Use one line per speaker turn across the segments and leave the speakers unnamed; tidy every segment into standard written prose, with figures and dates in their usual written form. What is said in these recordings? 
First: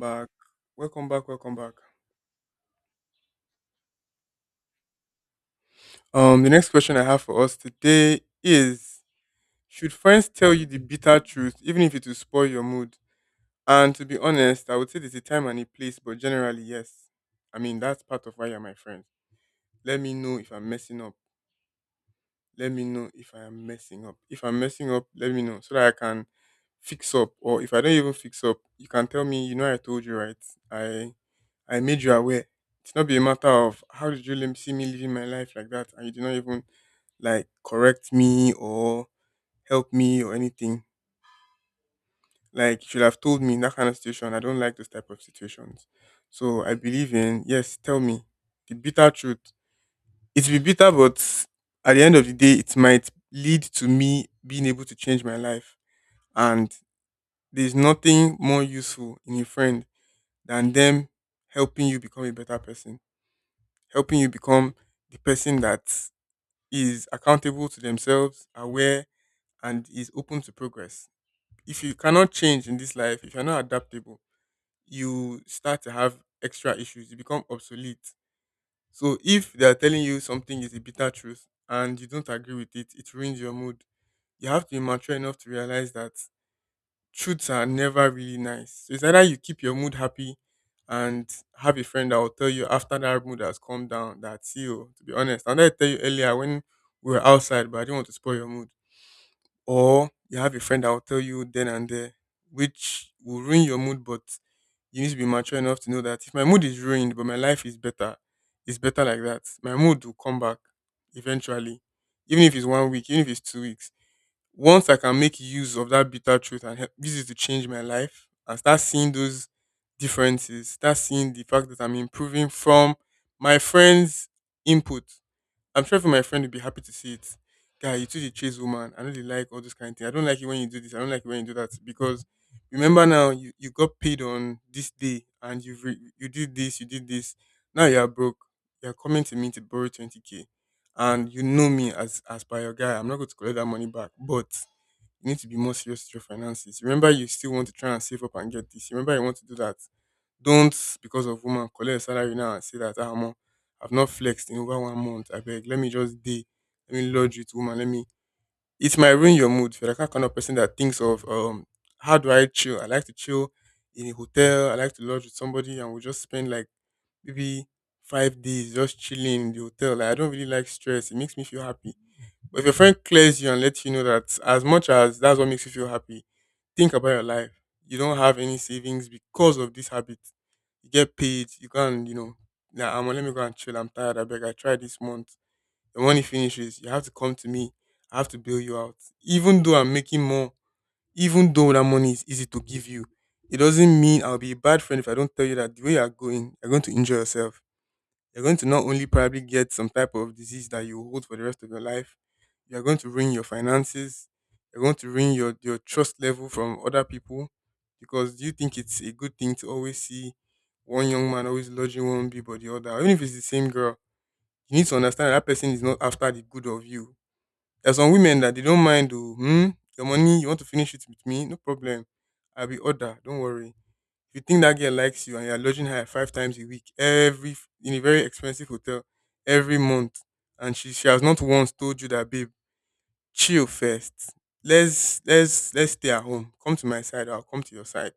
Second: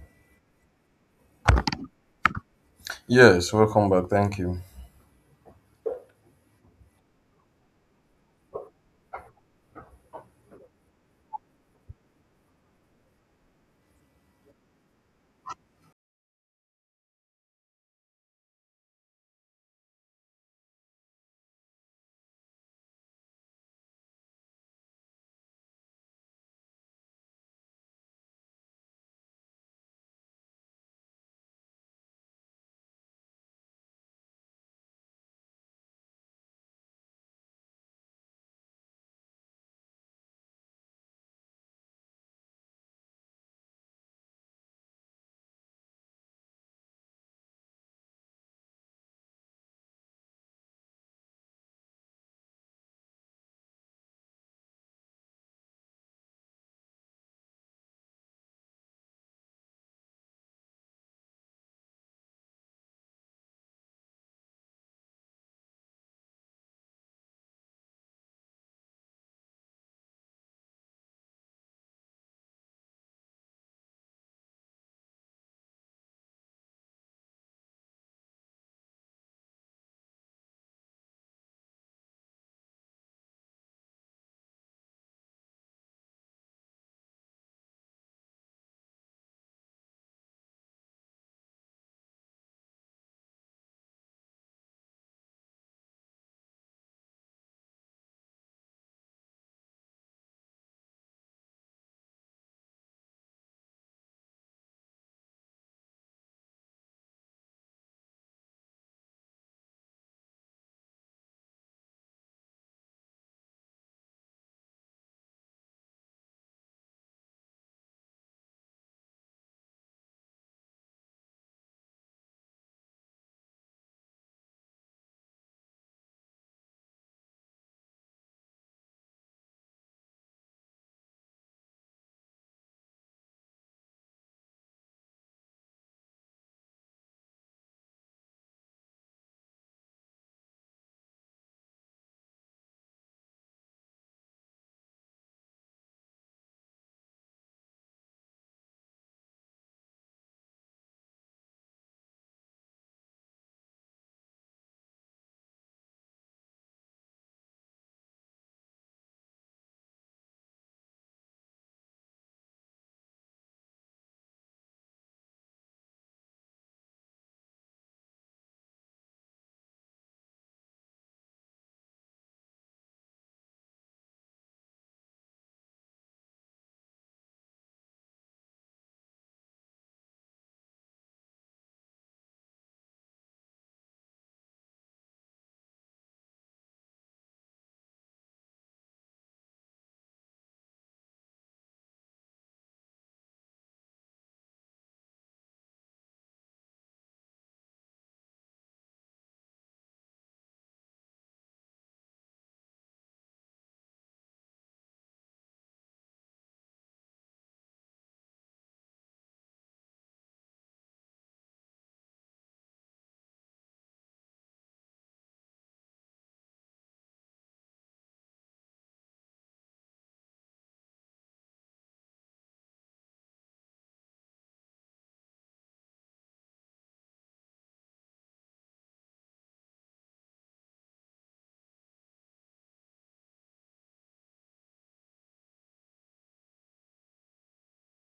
Back. Welcome back. Welcome back.
Yes, welcome back. Thank you.
The next question I have for us today is: should friends tell you the bitter truth, even if it will spoil your mood? And to be honest, I would say there's a time and a place, but generally, yes. I mean, that's part of why you're my friend. Let me know if I'm messing up. Let me know if I am messing up. If I'm messing up, let me know so that I can fix up. Or if I don't even fix up, you can tell me, I told you, right? I I made you aware. It's not be a matter of how did you see me living my life like that and you did not even like correct me or help me or anything. Like you should have told me in that kind of situation. I don't like those type of situations. So I believe in yes, tell me the bitter truth, it will be bitter, but at the end of the day, it might lead to me being able to change my life. And there's nothing more useful in a friend than them helping you become a better person, helping you become the person that is accountable to themselves, aware, and is open to progress. If you cannot change in this life, if you're not adaptable, you start to have extra issues. You become obsolete. So if they are telling you something is a bitter truth and you don't agree with it, it ruins your mood. You have to be mature enough to realize that truths are never really nice. So it's either you keep your mood happy and have a friend that will tell you after that mood has calmed down that, see you, to be honest. And I tell you earlier when we were outside, but I didn't want to spoil your mood. Or you have a friend that will tell you then and there, which will ruin your mood, but you need to be mature enough to know that if my mood is ruined but my life is better, it's better like that. My mood will come back eventually, even if it's one week, even if it's 2 weeks. Once I can make use of that bitter truth and help, this is to change my life and start seeing those differences, start seeing the fact that I'm improving from my friends' input, I'm sure even my friend would be happy to see it. Guy, you too the chase woman. I know they like all those kind of things. I don't like it when you do this. I don't like it when you do that. Because remember now, you got paid on this day and you did this, you did this. Now you are broke. You are coming to me to borrow 20K. And you know me as by your guy. I'm not going to collect that money back. But you need to be more serious with your finances. Remember, you still want to try and save up and get this. Remember, you want to do that. Don't because of woman collect a salary now and say that ah omo, I've not flexed in over one month. I beg, let me just dey. Let me lodge with woman. Let me, it might ruin your mood. If you're the kind of person that thinks of how do I chill? I like to chill in a hotel. I like to lodge with somebody and we'll just spend like maybe 5 days just chilling in the hotel. Like I don't really like stress. It makes me feel happy. But if your friend clears you and lets you know that as much as that's what makes you feel happy, think about your life. You don't have any savings because of this habit. You get paid, you can and nah, I'm let me go and chill. I'm tired. I beg. I tried this month. The money finishes. You have to come to me. I have to bail you out. Even though I'm making more, even though that money is easy to give you, it doesn't mean I'll be a bad friend if I don't tell you that the way you're going to injure yourself, you're going to not only probably get some type of disease that you hold for the rest of your life, you're going to ruin your finances, you're going to ruin your trust level from other people. Because do you think it's a good thing to always see one young man always lodging one bee but the other? Even if it's the same girl, you need to understand that person is not after the good of you. There's some women that they don't mind, oh, your money, you want to finish it with me? No problem. I'll be order, don't worry, if you think that girl likes you and you're lodging her five times a week, every, in a very expensive hotel, every month, and she has not once told you that, babe, chill first. Let's stay at home. Come to my side, I'll come to your side.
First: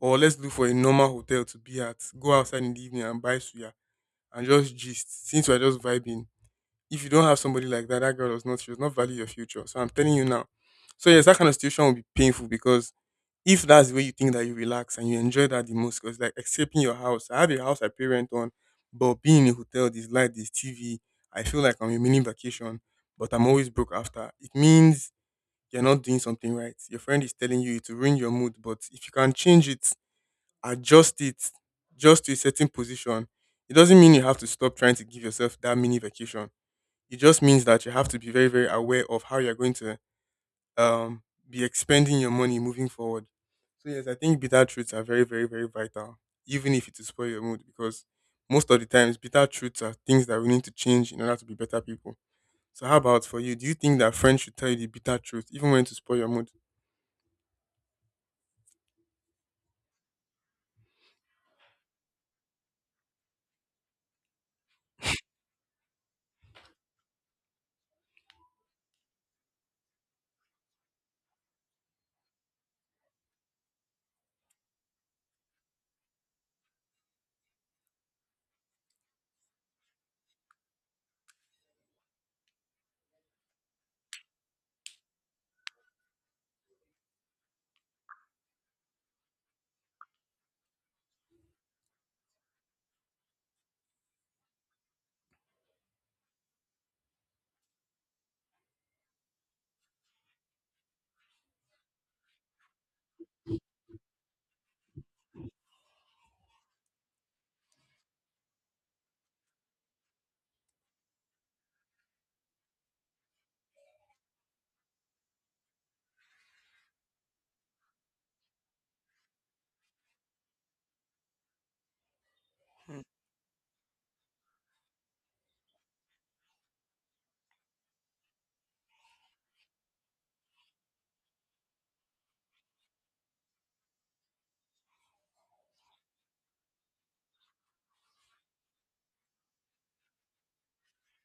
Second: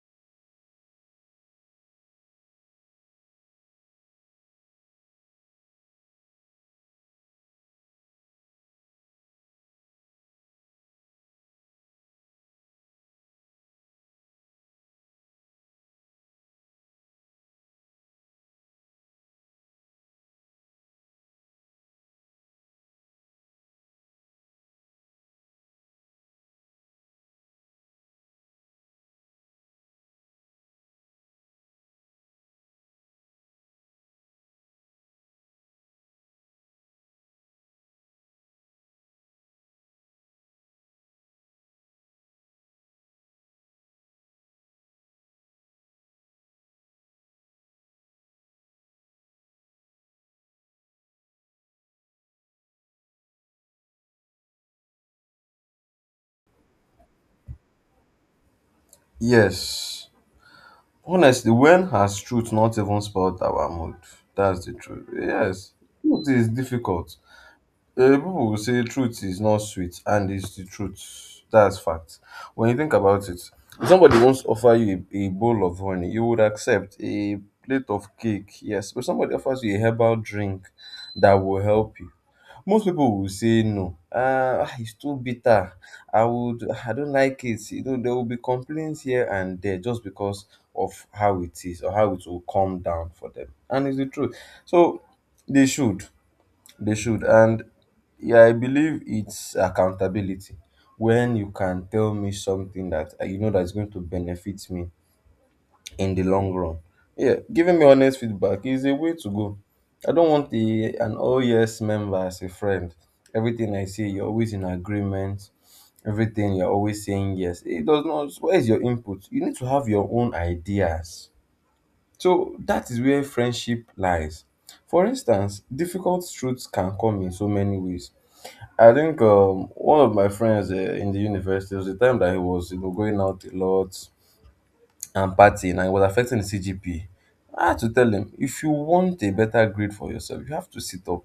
Or let's look for a normal hotel to be at. Go outside in the evening and buy suya and just gist. Since we're just vibing. If you don't have somebody like that, that girl does not, she does not value your future. So I'm telling you now. So yes, that kind of situation will be painful because if that's the way you think that you relax and you enjoy that the most, because like escaping your house, I have a house I pay rent on, but being in a hotel, this light, this TV, I feel like I'm a mini vacation, but I'm always broke after. It means you're not doing something right. Your friend is telling you to ruin your mood, but if you can change it, adjust it just to a certain position, it doesn't mean you have to stop trying to give yourself that mini vacation. It just means that you have to be very, very aware of how you're going to um be expending your money moving forward. So yes, I think bitter truths are very, very, very vital, even if it will spoil your mood, because most of the times bitter truths are things that we need to change in order to be better people. So how about for you? Do you think that friends should tell you the bitter truth, even when to spoil your mood?
Yes. Honestly, when has truth not even spoiled our mood? That's the truth. Yes. Truth is difficult. People will say truth is not sweet, and it's the truth. That's fact. When you think about it, if somebody wants to offer you a bowl of honey, you would accept a plate of cake. Yes. But somebody offers you a herbal drink that will help you. Most people will say no. "Ah, it's too bitter. I don't like it." You know, there will be complaints here and there just because of how it is or how it will come down for them. And it's the truth. So they should, they should. And yeah, I believe it's accountability. When you can tell me something that, you know, that is going to benefit me in the long run. Yeah, giving me honest feedback is a way to go. I don't want an all yes member as a friend. Everything I say, you're always in agreement. Everything, you're always saying yes. It does not. Where is your input? You need to have your own ideas. So that is where friendship lies. For instance, difficult truths can come in so many ways. I think one of my friends, in the university, there was a time that he was, going out a lot and party, and it was affecting the CGPA. I had to tell him, if you want a better grade for yourself, you have to sit up.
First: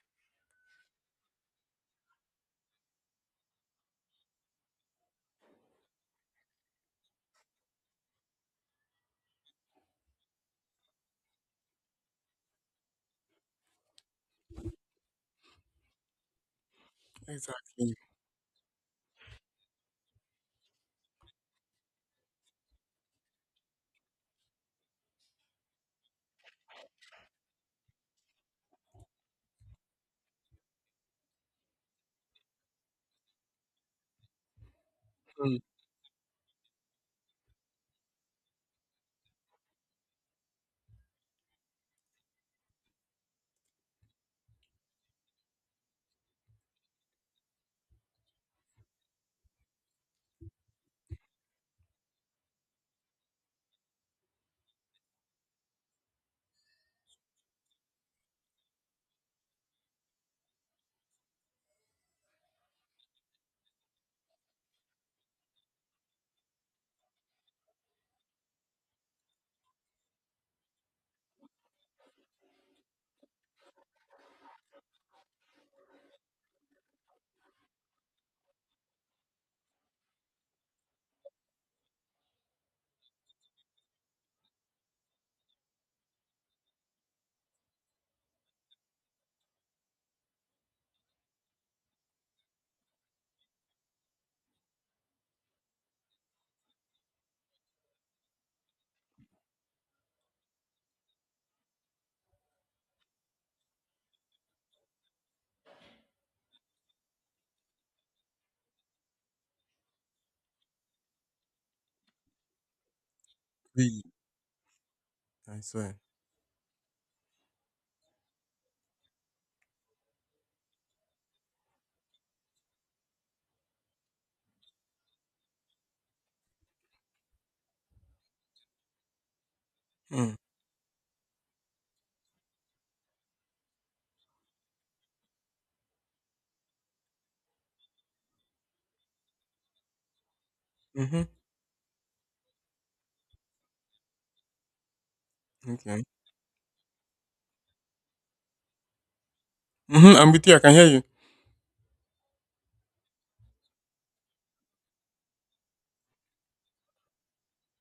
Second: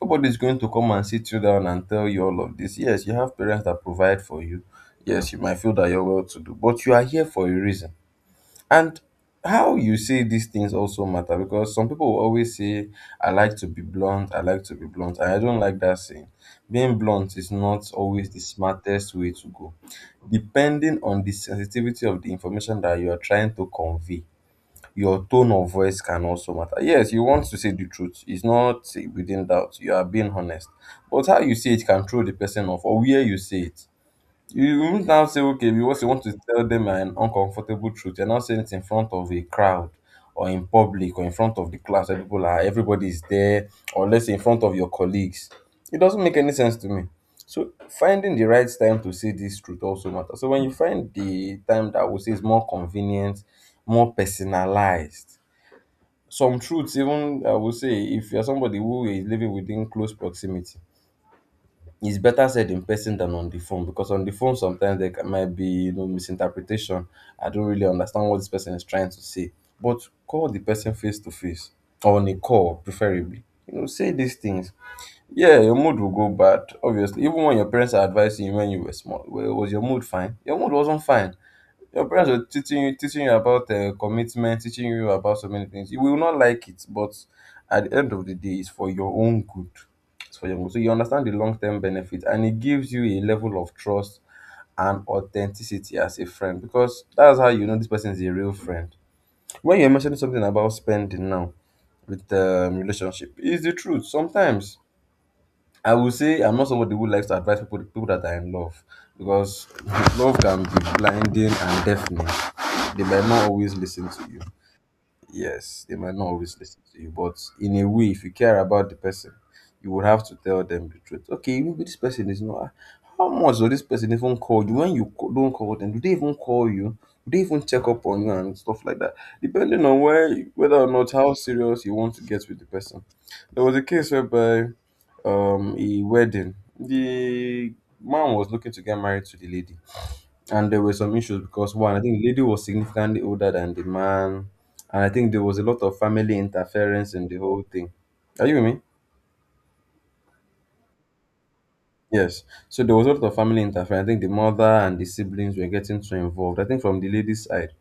Nobody's going to come and sit you down and tell you all of this. Yes, you have parents that provide for you. Yes, you might feel that you're well to do, but you are here for a reason. And how you say these things also matter, because some people will always say, I like to be blunt, I like to be blunt, and I don't like that saying. Being blunt is not
Exactly.
always the smartest way to go. Depending on the sensitivity of the information that you are trying to convey, your tone of voice can also matter. Yes, you want to say the truth, it's not within doubt, you are being honest. But how you say it can throw the person off, or where you say it. You won't now say,
Mm,
okay, because you want to tell them an uncomfortable truth, you're not saying it in front of a crowd or in public or in front of the class where people are, everybody is there, or let's say in front of your colleagues. It doesn't make any sense to me. So finding the right time to say this truth also matters. So when you find the time that I would say is more convenient, more personalized, some truths, even, I would say, if you're somebody who is living within close proximity, it's better said in person than on the phone, because on the phone sometimes there might be, misinterpretation. I don't really understand what this person is trying to say, but call the person face to face or on a call preferably, say these things. Yeah, your mood will go bad obviously. Even when your parents are advising you when you were small, well, was your mood fine? Your mood wasn't fine. Your parents are teaching you about, commitment, teaching you about so many things. You will not like it, but at the end of the day, it's for your own good. It's for your own good. So you understand the long term benefit, and it gives you a level of trust and authenticity as a friend, because that's how you know this person is a real friend. When you're mentioning something about spending now with, relationship, it's the truth. Sometimes I will say I'm not somebody who likes to advise people that are in love, because love can be blinding and deafening. They might not always
really,
listen to you.
I
Yes, they
swear.
might not always listen to you, but in a way, if you care about the person, you would have to tell them the truth. Okay, maybe this person is not. How much does this person even call you? When you don't call them, do they even call you? Do they even check up on you and stuff like that? Depending on where,
Mm.
whether or not, how serious you want to get with the person. There was a case whereby, a wedding, the man was looking to get married to the lady, and there were some
Mm-hmm.
issues because, one, I think the lady was significantly older than the man, and I think there was a lot of
Okay.
family interference in the whole thing. Are you with me?
Mm-hmm. I'm with you. I can hear you.
Yes. So there was a lot of family interference. I think the mother and the siblings were getting too involved. I think from the lady's side,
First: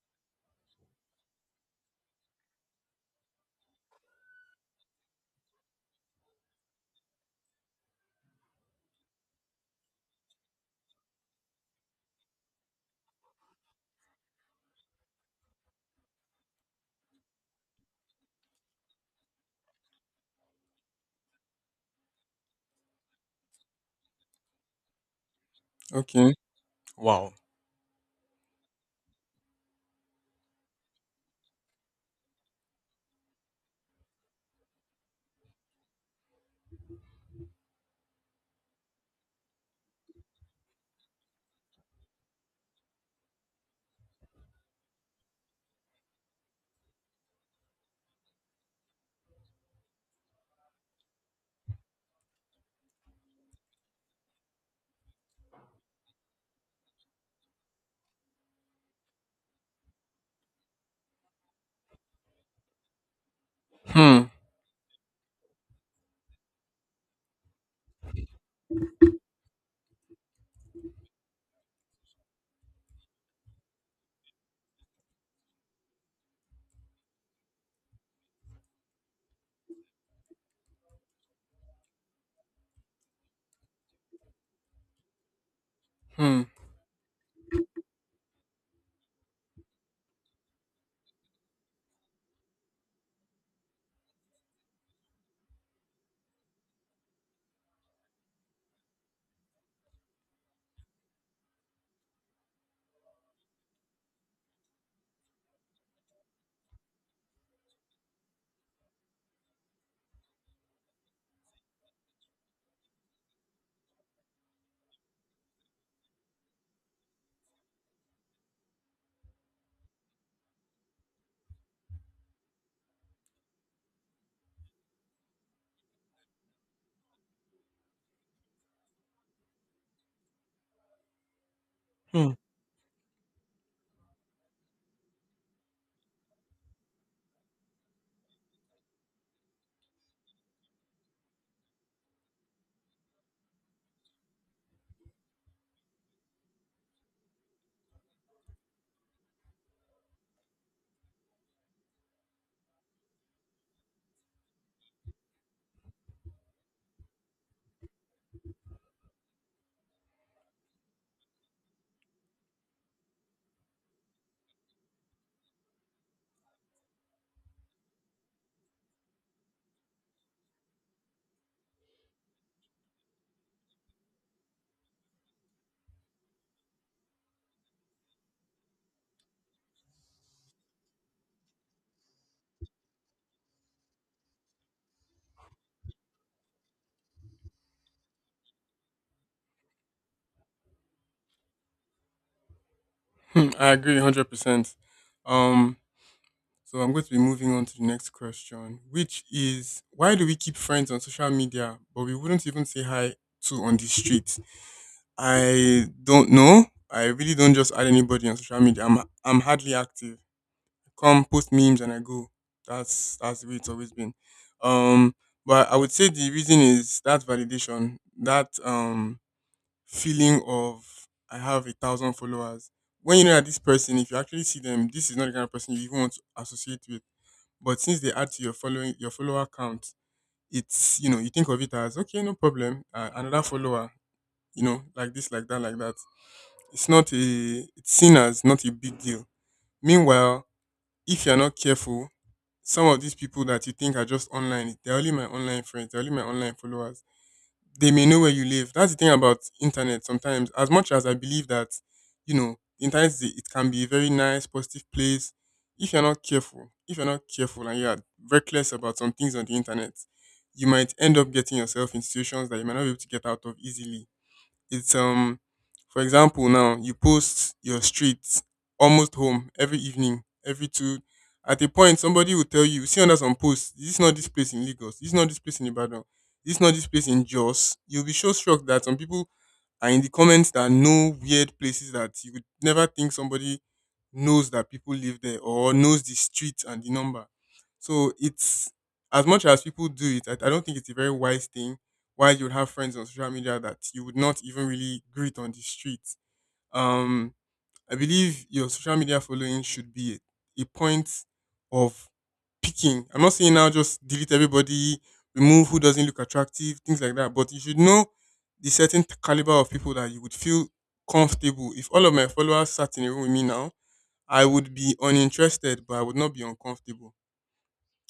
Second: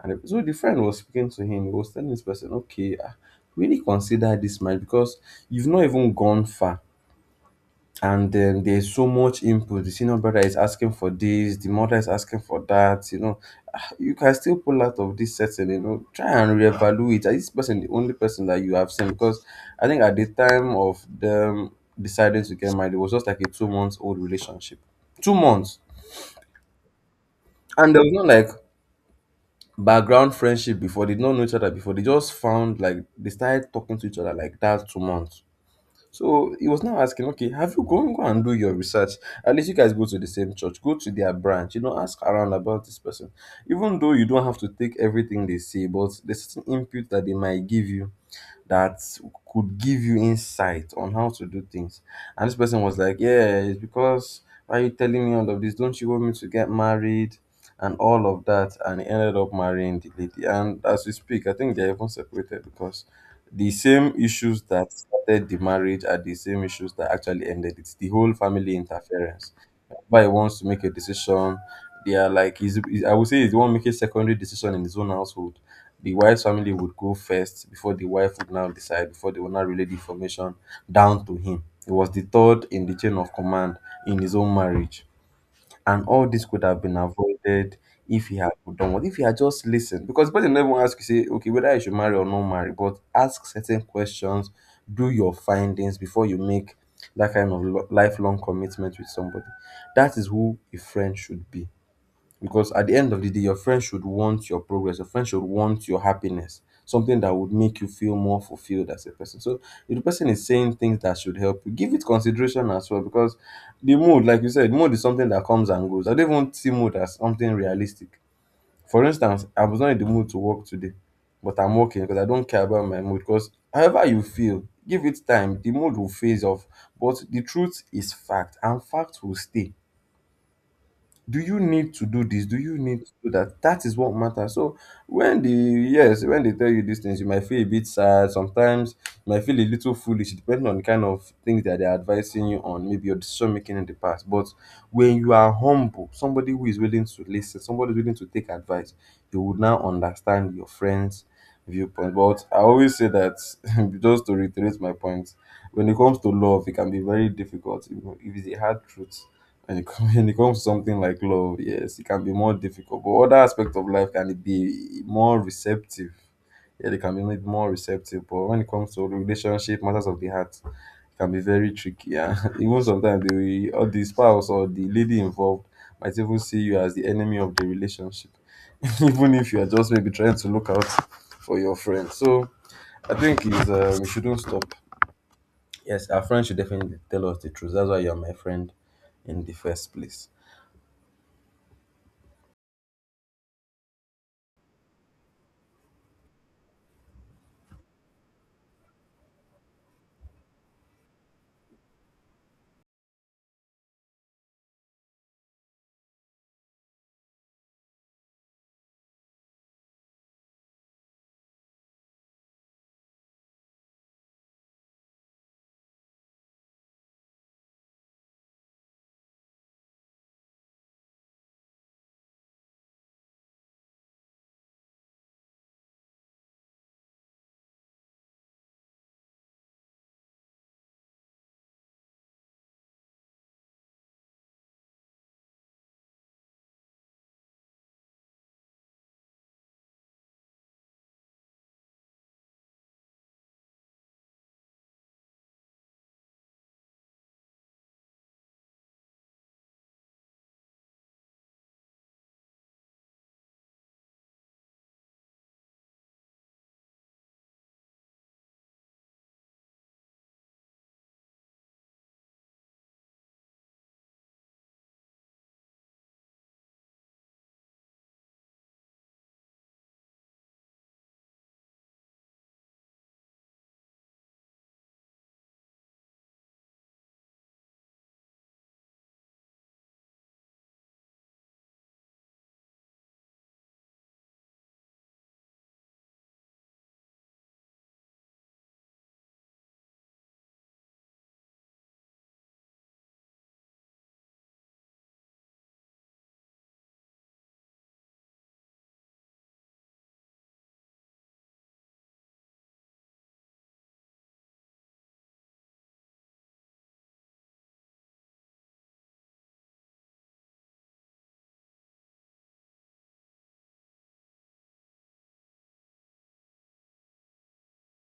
and so the friend was speaking to him. He was telling this person, "Okay, ah, really consider this marriage, because you've not even gone far." And then there's so much input. The senior brother is asking for this, the mother is asking for that. You know, ah, you can still pull out of this setting. You know, try and reevaluate. Is this person the only person that you have seen? Because I think at the time of them deciding to get married, it was just like a 2 months old relationship. 2 months,
Okay. Wow.
and there was not, like, background friendship before. They did not know each other before. They just found, like, they started talking to each other like that, 2 months. So he was now asking, okay, have you gone, go and do your research? At least you guys go to the same church, go to their branch, you know, ask around about this person. Even though you don't have to take everything they say, but there's certain input that they might give you that could give you insight on how to do things. And this person was like, yeah, it's because, why are you telling me all of this? Don't you want me to get married? And all of that, and he ended up marrying the lady. And as we speak, I think they're even separated, because the same
Hmm.
issues that started the marriage are the same issues that actually ended it. It's the whole family interference. Why he wants to make a decision, they are like, I would say he's the one making secondary decision in his own household. The wife's family would go first before the wife would now decide, before they would now relay the information down to him. He was the third in the chain of command in his own marriage. And all
Hmm.
this could have been avoided if he had done what? If he had just listened. Because the person never won't ask you, say, okay, whether you should marry or not marry, but ask certain questions, do your findings before you make that kind of lifelong commitment with somebody. That is who a friend should be. Because at the end of the day, your friends should want your progress. Your friends should want your happiness. Something that would make you feel more fulfilled as a person. So if the person is saying things that should help you, give it consideration as well. Because the mood, like you said, mood is something that comes and goes. I don't even see mood as something realistic. For instance, I was not in the mood to work today, but I'm working because I don't care about my mood. Because however you feel, give it time. The mood will phase off. But the truth is fact, and fact will stay. Do you need to do
Hmm.
this? Do you need to do that? That is what matters. So when the yes, when they tell you these things, you might feel a bit sad. Sometimes you might feel a little foolish, depending on the kind of things that they're advising you on, maybe your decision making in the past. But when you are humble, somebody who is willing to listen, somebody who is willing to take advice, you would now understand your friends' viewpoint. But I always say that, just to reiterate my point, when it comes to love, it can be very difficult. You know, if it's a hard truth, when when it comes to something like love, yes, it can be more difficult. But other aspects of life can be more receptive. Yeah, they can be made more receptive. But when it comes to relationship, matters of the heart, it can be very tricky. Yeah. Even sometimes the spouse or the lady involved might even see you as the enemy of the relationship. Even if you are just maybe trying to look out for your friend. So I think is we shouldn't stop. Yes, our friends should definitely tell us the truth. That's why you're my friend in the first place.
Hmm. I agree 100%. Um, So I'm going to be moving on to the next question, which is why do we keep friends on social media but we wouldn't even say hi to on the street? I don't know. I really don't just add anybody on social media. I'm hardly active. Come post memes and I go. That's the way it's always been. Um but I would say the reason is that validation, that feeling of I have a thousand followers. When you know that this person, if you actually see them, this is not the kind of person you even want to associate with, but since they add to your following, your follower count, it's, you think of it as okay, no problem, another follower, you know, like this, like that, like that. It's seen as not a big deal. Meanwhile, if you're not careful, some of these people that you think are just online, they're only my online friends, they're only my online followers, they may know where you live. That's the thing about internet sometimes. As much as I believe that, the internet it can be a very nice, positive place. If you're not careful, if you're not careful and you're reckless about some things on the internet, you might end up getting yourself in situations that you might not be able to get out of easily. It's For example, now you post your street almost home every evening, every two, at a point somebody will tell you, you see under some posts, this is not this place in Lagos, this is not this place in Ibadan, this is not this place in Jos. You'll be so struck that some people are in the comments that know weird places that you would never think somebody knows that people live there or knows the street and the number. So it's, as much as people do it, I don't think it's a very wise thing why you would have friends on social media that you would not even really greet on the street. Um, I believe your social media following should be a point of picking. I'm not saying now just delete everybody, remove who doesn't look attractive, things like that. But you should know the certain caliber of people that you would feel comfortable. If all of my followers sat in a room with me now, I would be uninterested, but I would not be uncomfortable.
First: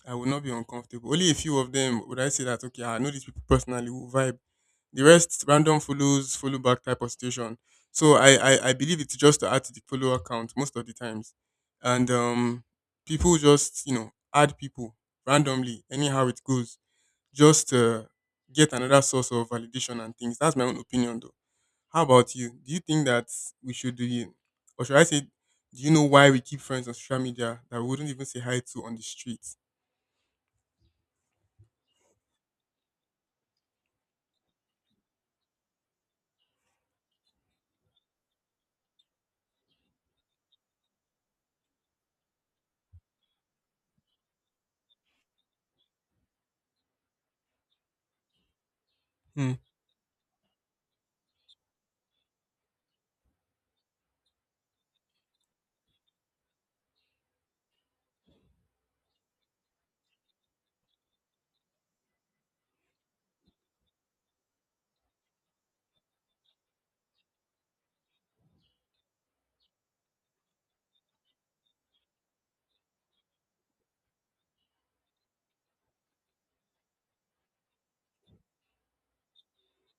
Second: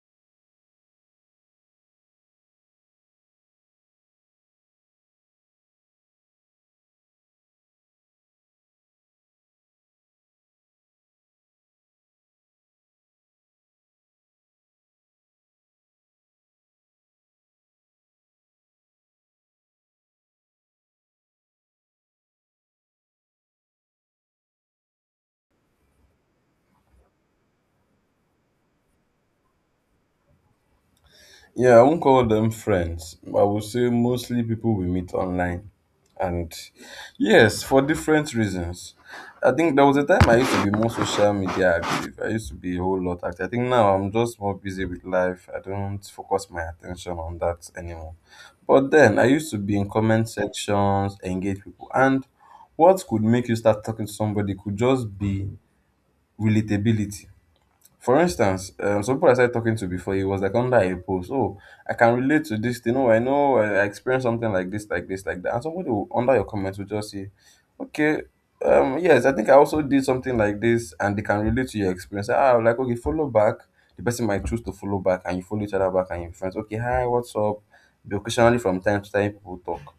I would not be uncomfortable. Only a few of them would I say that okay, I know these people personally will vibe. The rest random follows, follow back type of situation. So I believe it's just to add to the follower count most of the times, and people just add people randomly anyhow it goes just to get another source of validation and things. That's my own opinion though. How about you? Do you think that we should do it, or should I say, do you know why we keep friends on social media that we wouldn't even say hi to on the streets?
Yeah, I won't call them friends. I would say mostly people we meet online. And yes, for different reasons. I think there was a time I used to be more social media active. I used to be a whole lot active. I think now I'm just more busy with life. I don't focus my attention on that anymore. But then I used to be in comment sections, engage people. And what could make you start talking to somebody could just be relatability. For instance, some people I started talking to before, he was like under a post. Oh, I can relate to this thing. Oh, I know I experienced something like this, like this, like that. And somebody will, under your comments will just say, okay, yes, I think I also did something like this, and they can relate to your experience. Ah, I'm like okay, follow back. The person might choose to follow back, and you follow each other back, and you are friends. Okay, hi, what's up? Be occasionally from time to time, people talk,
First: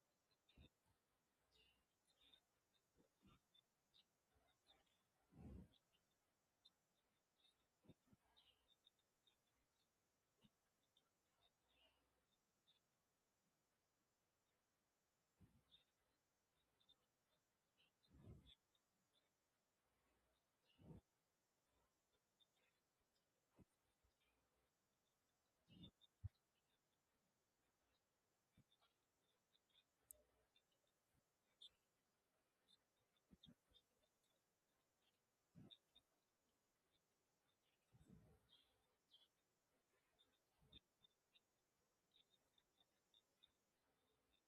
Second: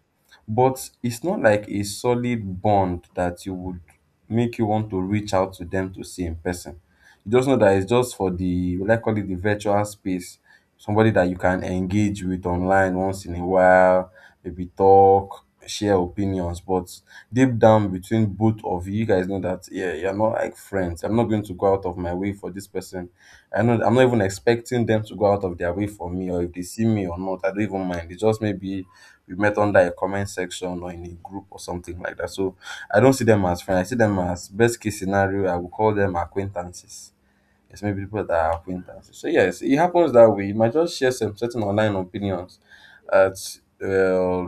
but it's not like a solid bond that you would make you want to reach out to them to see in person. You just know that it's just for the, will I call it the virtual space, somebody that you can engage with online once in a while, maybe talk, share opinions. But deep down between both of you, you guys know that yeah, you're not like friends. I'm not going to go out of my way for this person. I know I'm not even expecting them to go out of their way for me, or if they see me or not, I don't even mind. It's just maybe we met under a comment section or in a group or something like that. So I don't see them as friends. I see them as best case scenario. I would call them acquaintances. Yes, maybe people that are acquaintances. So yes, it happens that way. You might just share some certain online opinions. At, uh,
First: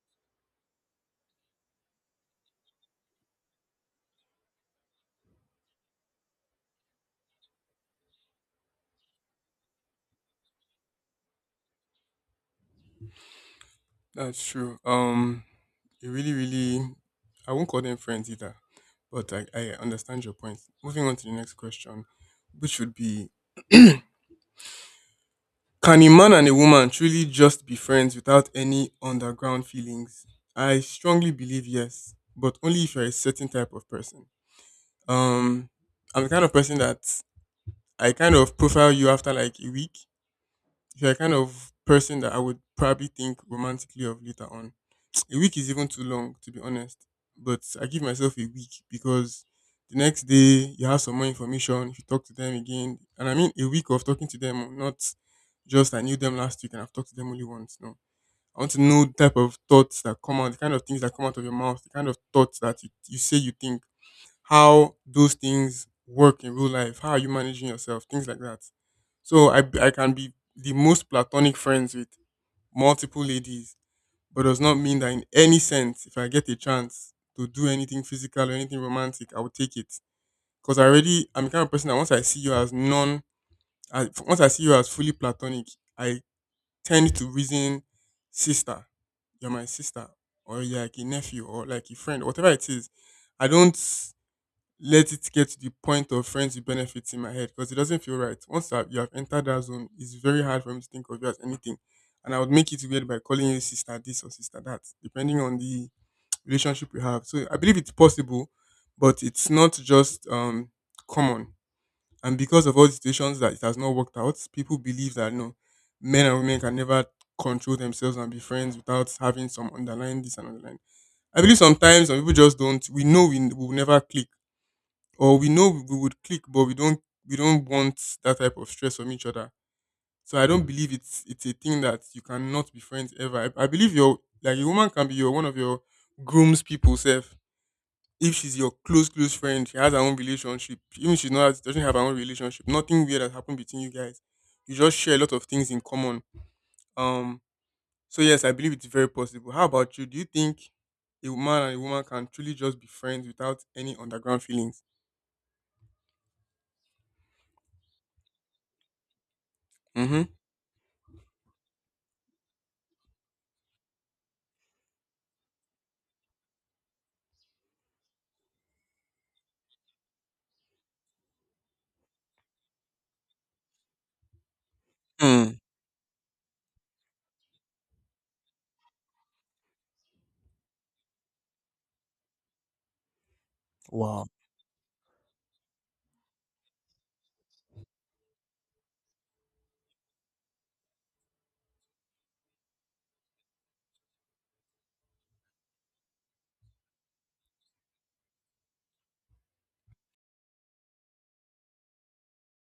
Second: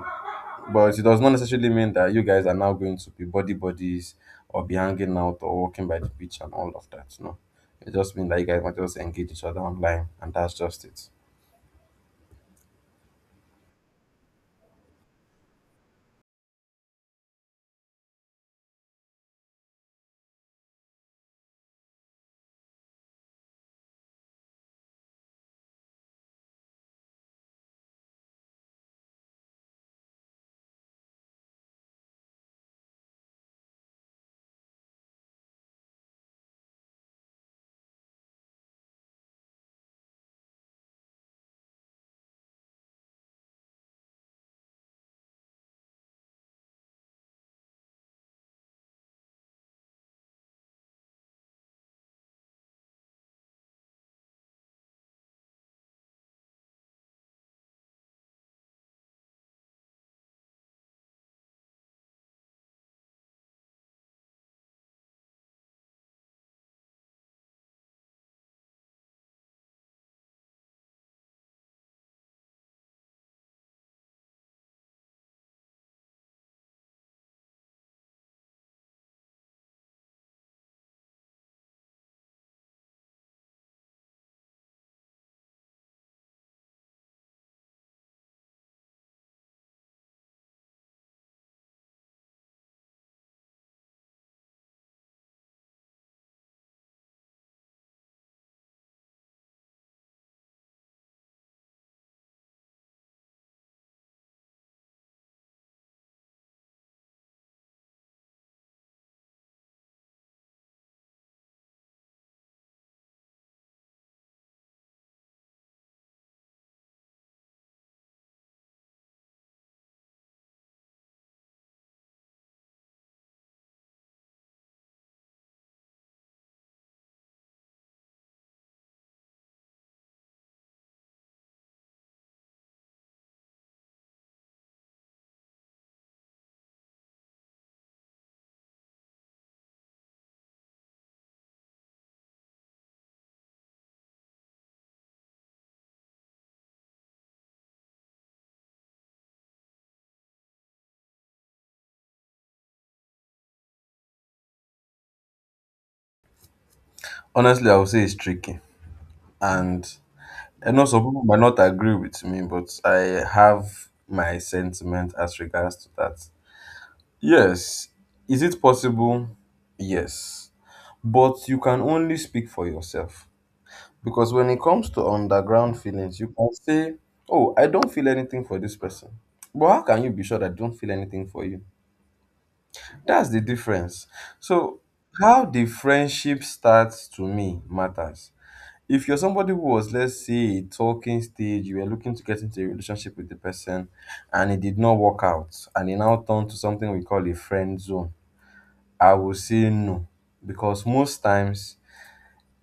but it does not necessarily mean that you guys are now going to be buddy buddies or be hanging out or walking by the beach and all of that. No, it just means that you guys might just engage each other online, and that's just it.
That's true. It really, really, I won't call them friends either, but I understand your point. Moving on to the next question, which would be can a man and a woman truly just be friends without any underground feelings? I strongly believe yes, but only if you're a certain type of person. Um, I'm the kind of person that I kind of profile you after like a week. If you're a kind of person that I would probably think romantically of later on. A week is even too long, to be honest. But I give myself a week because the next day you have some more information. If you talk to them again, and I mean a week of talking to them, not just I knew them last week and I've talked to them only once. No, I want to know the type of thoughts that come out, the kind of things that come out of your mouth, the kind of thoughts that you say you think, how those things work in real life, how are you managing yourself, things like that. So I can be the most platonic friends with multiple ladies but does not mean that in any sense, if I get a chance to do anything physical or anything romantic, I will take it. Because I'm the kind of person that once I see you as once I see you as fully platonic, I tend to reason, sister, you're my sister, or you're like a nephew, or like a friend, whatever it is. I don't let it get to the point of friends with benefits in my head because it doesn't feel right. Once you have entered that zone, it's very hard for me to think of you as anything. And I would make it weird by calling you sister this or sister that, depending on the relationship you have. So I believe it's possible, but it's not just common. And because of all the situations that it has not worked out, people believe that no, men and women can never control themselves and be friends without having some underlying this and underlying. I believe sometimes some people just don't. We know we will never click or we know we would click but we don't want that type of stress from each other, so I don't believe it's a thing that you cannot be friends ever. I believe your like a woman can be your one of your groom's people self. If she's your close friend, she has her own relationship. Even if she's not doesn't have her own relationship, nothing weird has happened between you guys, you just share a lot of things in common. um so yes, I believe it's very possible. How about you? Do you think a woman and a woman can truly just be friends without any underground feelings?
Honestly, I would say it's tricky. And
Mm-hmm.
I know some people might not agree with me, but I have my sentiment as regards to that. Yes. Is it possible? Yes. But you can only speak for yourself. Because when it comes to
Hmm.
underground feelings, you can say, oh, I don't feel anything for this person. But how can you be sure that they don't feel anything for you? That's the difference.
Wow.
So, how the friendship starts to me matters. If you're somebody who was, let's say, a talking stage, you were looking to get into a relationship with the person and it did not work out, and it now turned to something we call a friend zone, I would say no. Because most times,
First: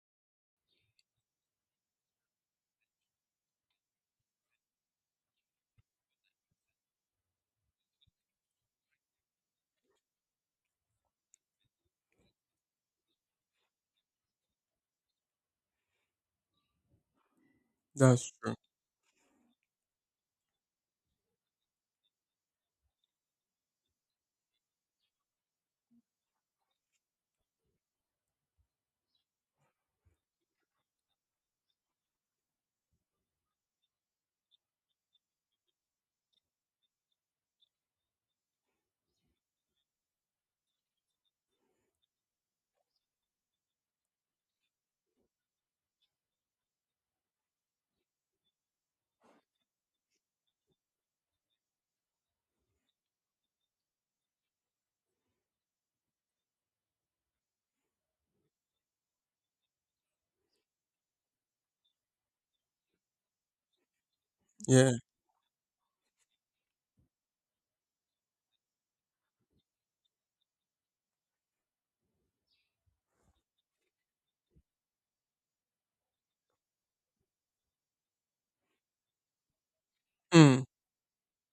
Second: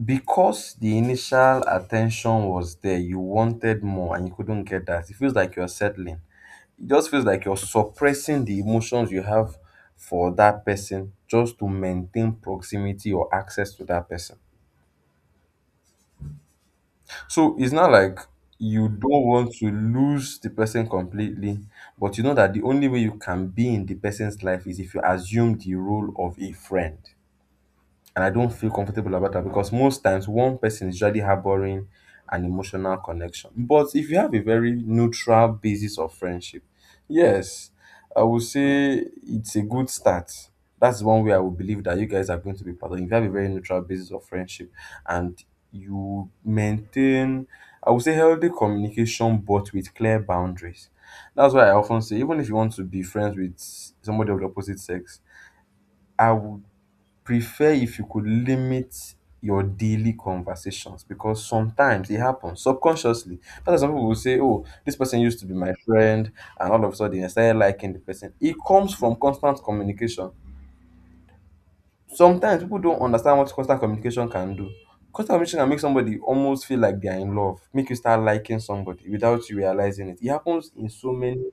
because the initial attention was there, you wanted more and you couldn't get that, it feels like you're settling. It just feels like you're suppressing the emotions you have for that person just to maintain proximity or access to that person. So it's not like
That's true.
you don't want to lose the person completely, but you know that the only way you can be in the person's life is if you assume the role of a friend, and I don't feel comfortable about that because most times one person is usually harboring an emotional connection. But if you have a very neutral basis of friendship, yes, I would say it's a good start. That's one way I would believe that you guys are going to be partnering. If you have a very neutral basis of friendship and you maintain, I would say, healthy communication but with clear boundaries. That's why I often say, even if you want to be friends with somebody of the opposite sex, I would prefer if you could limit your daily conversations because sometimes it happens subconsciously. That's why some people will say, oh,
Yeah.
this person used to be my friend, and all of a sudden I started liking the person. It comes from constant communication. Sometimes people don't understand what constant communication can do. Constant communication can make somebody almost feel like they are in love, make you start liking somebody without you realizing it. It
Mm.
happens in so many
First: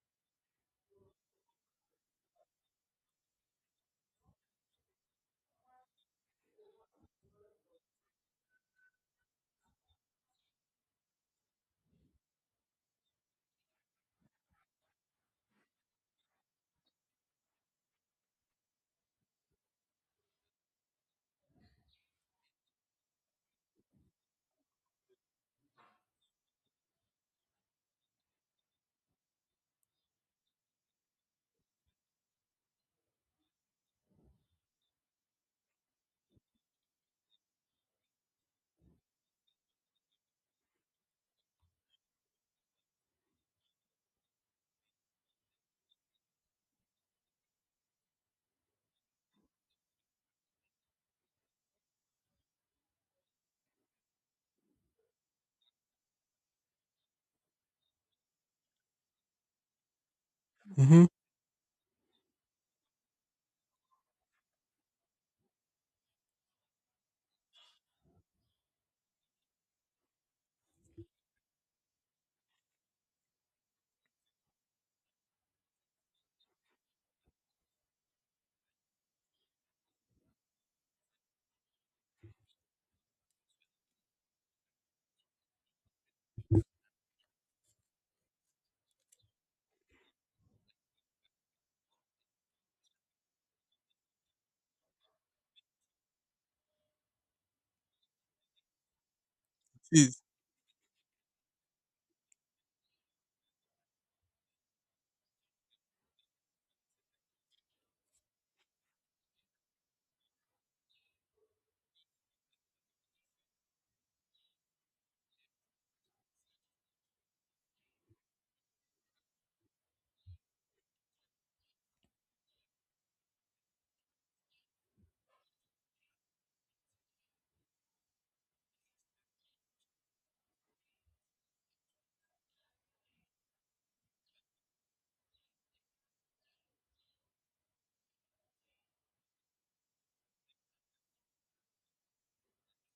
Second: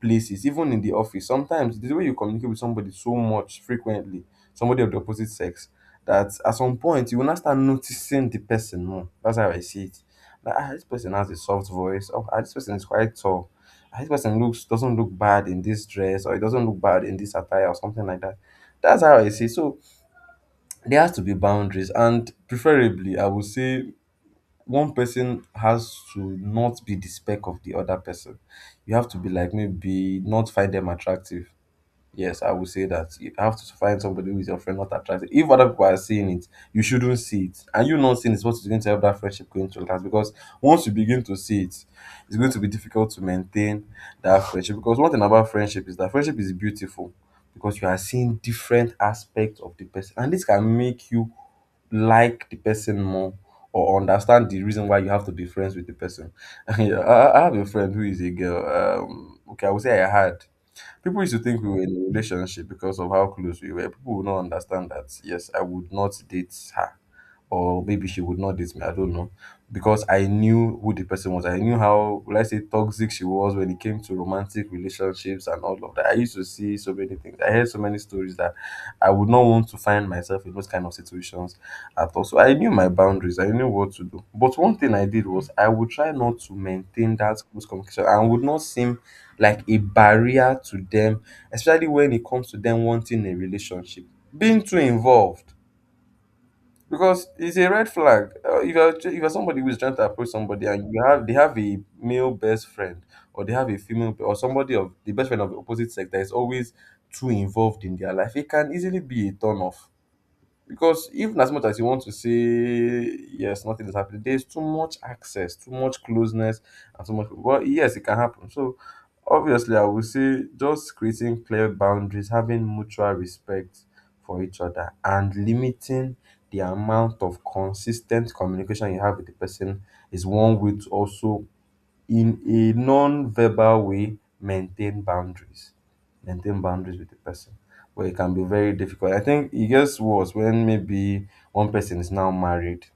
places, even in the office. Sometimes the way you communicate with somebody so much frequently, somebody of the opposite sex, that at some point you will now start noticing the person more. That's how I see it. Like, ah, this person has a soft voice. Oh, ah, this person is quite tall. Ah, this person looks, doesn't look bad in this dress, or it doesn't look bad in this attire or something like that. That's how I see. So there has to be boundaries, and preferably I would say one person has to not be the spec of the other person. You have to be like maybe not find them attractive. Yes, I would say that you have to find somebody who is your friend, not attractive. If other people are seeing it, you shouldn't see it. And you not seeing it is what is going to help that friendship going to last. Because once you begin to see it, it's going to be difficult to maintain that friendship. Because one thing about friendship is that friendship is beautiful because you are seeing different aspects of the person. And this can make you like the person more or understand the reason why you have to be friends with the person. Yeah, I have a friend who is a girl. Okay, I would say I had.
Mm-hmm.
People used to think we were in a relationship because of how close we were. People would not understand that, yes, I would not date her. Or maybe she would not date me. I don't know. Because I knew who the person was. I knew how, let's say, toxic she was when it came to romantic relationships and all of that. I used to see so many things. I heard so many stories that I would not want to find myself in those kind of situations at all. So I knew my boundaries. I knew what to do. But one thing I did was I would try not to maintain that close communication and would not seem like a barrier to them, especially when it comes to them wanting a relationship. Being too involved, because it's a red flag. If you're somebody who's trying
It
to
is.
approach somebody and you have they have a male best friend, or they have a female or somebody of the best friend of the opposite sex that is always too involved in their life, it can easily be a turn off. Because even as much as you want to say yes, nothing is happening, there's too much access, too much closeness, and so much. Well, yes, it can happen. So obviously, I would say just creating clear boundaries, having mutual respect for each other, and limiting the amount of consistent communication you have with the person is one way to also in a non-verbal way maintain boundaries, maintain boundaries with the person but it can be very difficult. I think it gets worse when maybe one person is now married